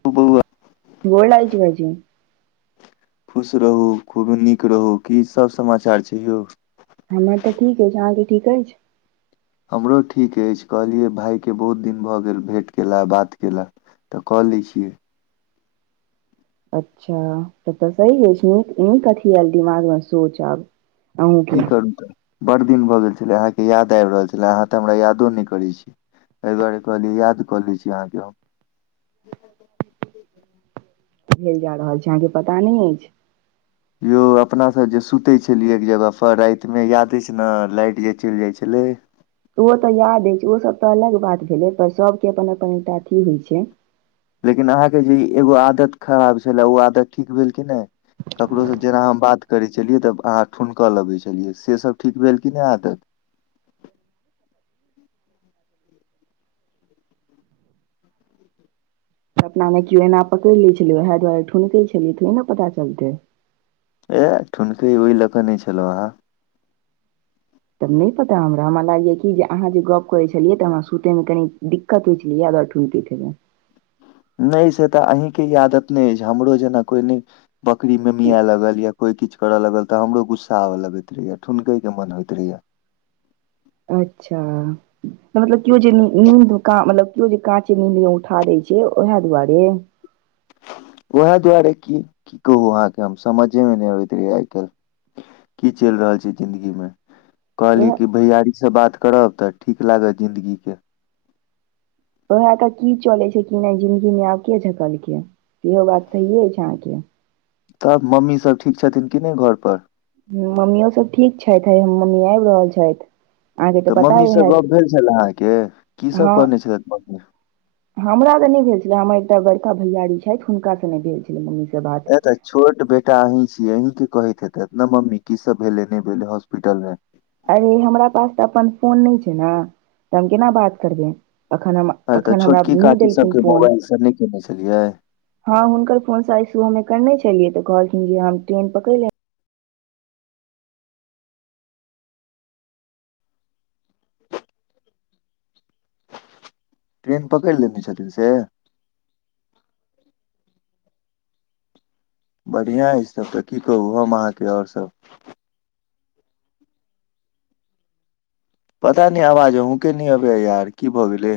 त बउआ गोर लाग्य छी भाई जी खुश रहू खूब नीक रहू की सभ समाचार छै यौ हमर तऽ ठीक अछि अहाँ के ठीक अछि हमरो ठीक अछि कहलियै भाय के बहुत दिन भऽ गेल भेंट केला बात केला तऽ क लै छियै अच्छा तब तऽ सही अछि नीक नीक अथी आयल दिमाग में सोच आब अहूँके की करूँ त बड़ दिन भ गेल छलै अहाँके याद आब रहल छलै अहाँ त हमरा यादो नहि करै छी एहि दुआरे कहलियै याद क ले छी अहाँके हम भेल जा रहल छै अहाँ के पता नहि अछि यौ अपना सब जे सुतै छली एक जगह पर राति मे यादे छै ने लाइट जे चलि जाय छले ओ तऽ याद अछि छै ओ सब तऽ अलग बात भेलै पर सब के अपन अपन एकटा अथी होई छै लेकिन अहाँके जे एगो आदत खराब छलए ओ आदत ठीक भेल कि नहि ककरो से जेना हम बात करै छी छलियै तब अहाँ ठूनकऽ लबै छलियै से सब ठीक भेल कि नहि आदत अपना मे किओ एना पकड़ि लै छलै ओएह दुआरे ठुनके छलियै थोड़े ने पता चलतै ए ठुनके ओहि लऽ कऽ नहि छलहु अहाँ तब नहि पता हमरा हमरा लागयए कि जे अहाँ जे गप्प करैत छलियै तऽ हमरा सुतय में कनि दिक्क त होय छलै इयह दुआरे ठुनकैत हेबै नहि से तऽ अहींके आदत नहि अछि हमरो जेना कोई नहि बकरी मियिया लगल या कोई किछ करे लगल त हमरो गुस्सा आवे लगैत रहेया ठुननके के मन होइत रहया अच्छा मतलब केओ जे नीद मतलब केओ जे काँचे नीद उठा दै छै उएह दुआरे उएह दुआरे की की कहू अहाँके हम समझेमे नहि अबैत रहहिय आइ काल्हि की चलि रहल छै जिंन्दगी में उएह कहलियी कि भैयारी से बात करब तऽ ठीक लागत जिन्दगी के उह तऽ की चले छै की नहि जिन्दगी मे आब के झकलकै इहो बात सहिे अछि छै अहाँ के तब मम्मीसभ ठीक छथिन कि नहि घर पर मम्मियो सब ठीक छथि हे मम्मी आबि रहल छथि अहाँके तऽ पता मम्मी से हैत गप्प भेल छल अहाँ के की सब हँ कहने छलथि मम्मी हमरा तऽ नहि भेल छलै हमर एकटा बड़का भैयाररी छथि हुनकाँ नहि भेल छलै मम्मी से बात ए तऽ छोट बेटा अहीं छियै अहीं के कहैत हेतत ने मम्मी की सब भेलै नहि भेले हॉस्पिटल में अरे हमरा पास त अपन फोन ने छै ने त हम केना बात करबै एखन हम अरे तऽ एखन हमरा छोटकी नहि काकी देलखिन सबके फोन मोबाइल से नहि केने छलियै? हाँ हुनकर फोन सा आय सबह मे करने छलियै तऽ कहलखिन जे हम ट्रेन पकड़े ट्रेन पकड़ि लेने छथीन से बढ़िआ अछि सभ तऽ की कहू हम अहाँ के और सभ पता नहि आवाज अहूँ के नहि अबै यार की भऽ गेलै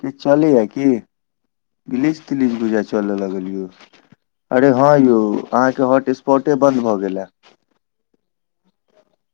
किछ चले या की गिलिश तलिश बुझा चल लागल यौ अरे हॅं यौ अहाँके हॉटस्पॉटे बंद भऽ गेल ह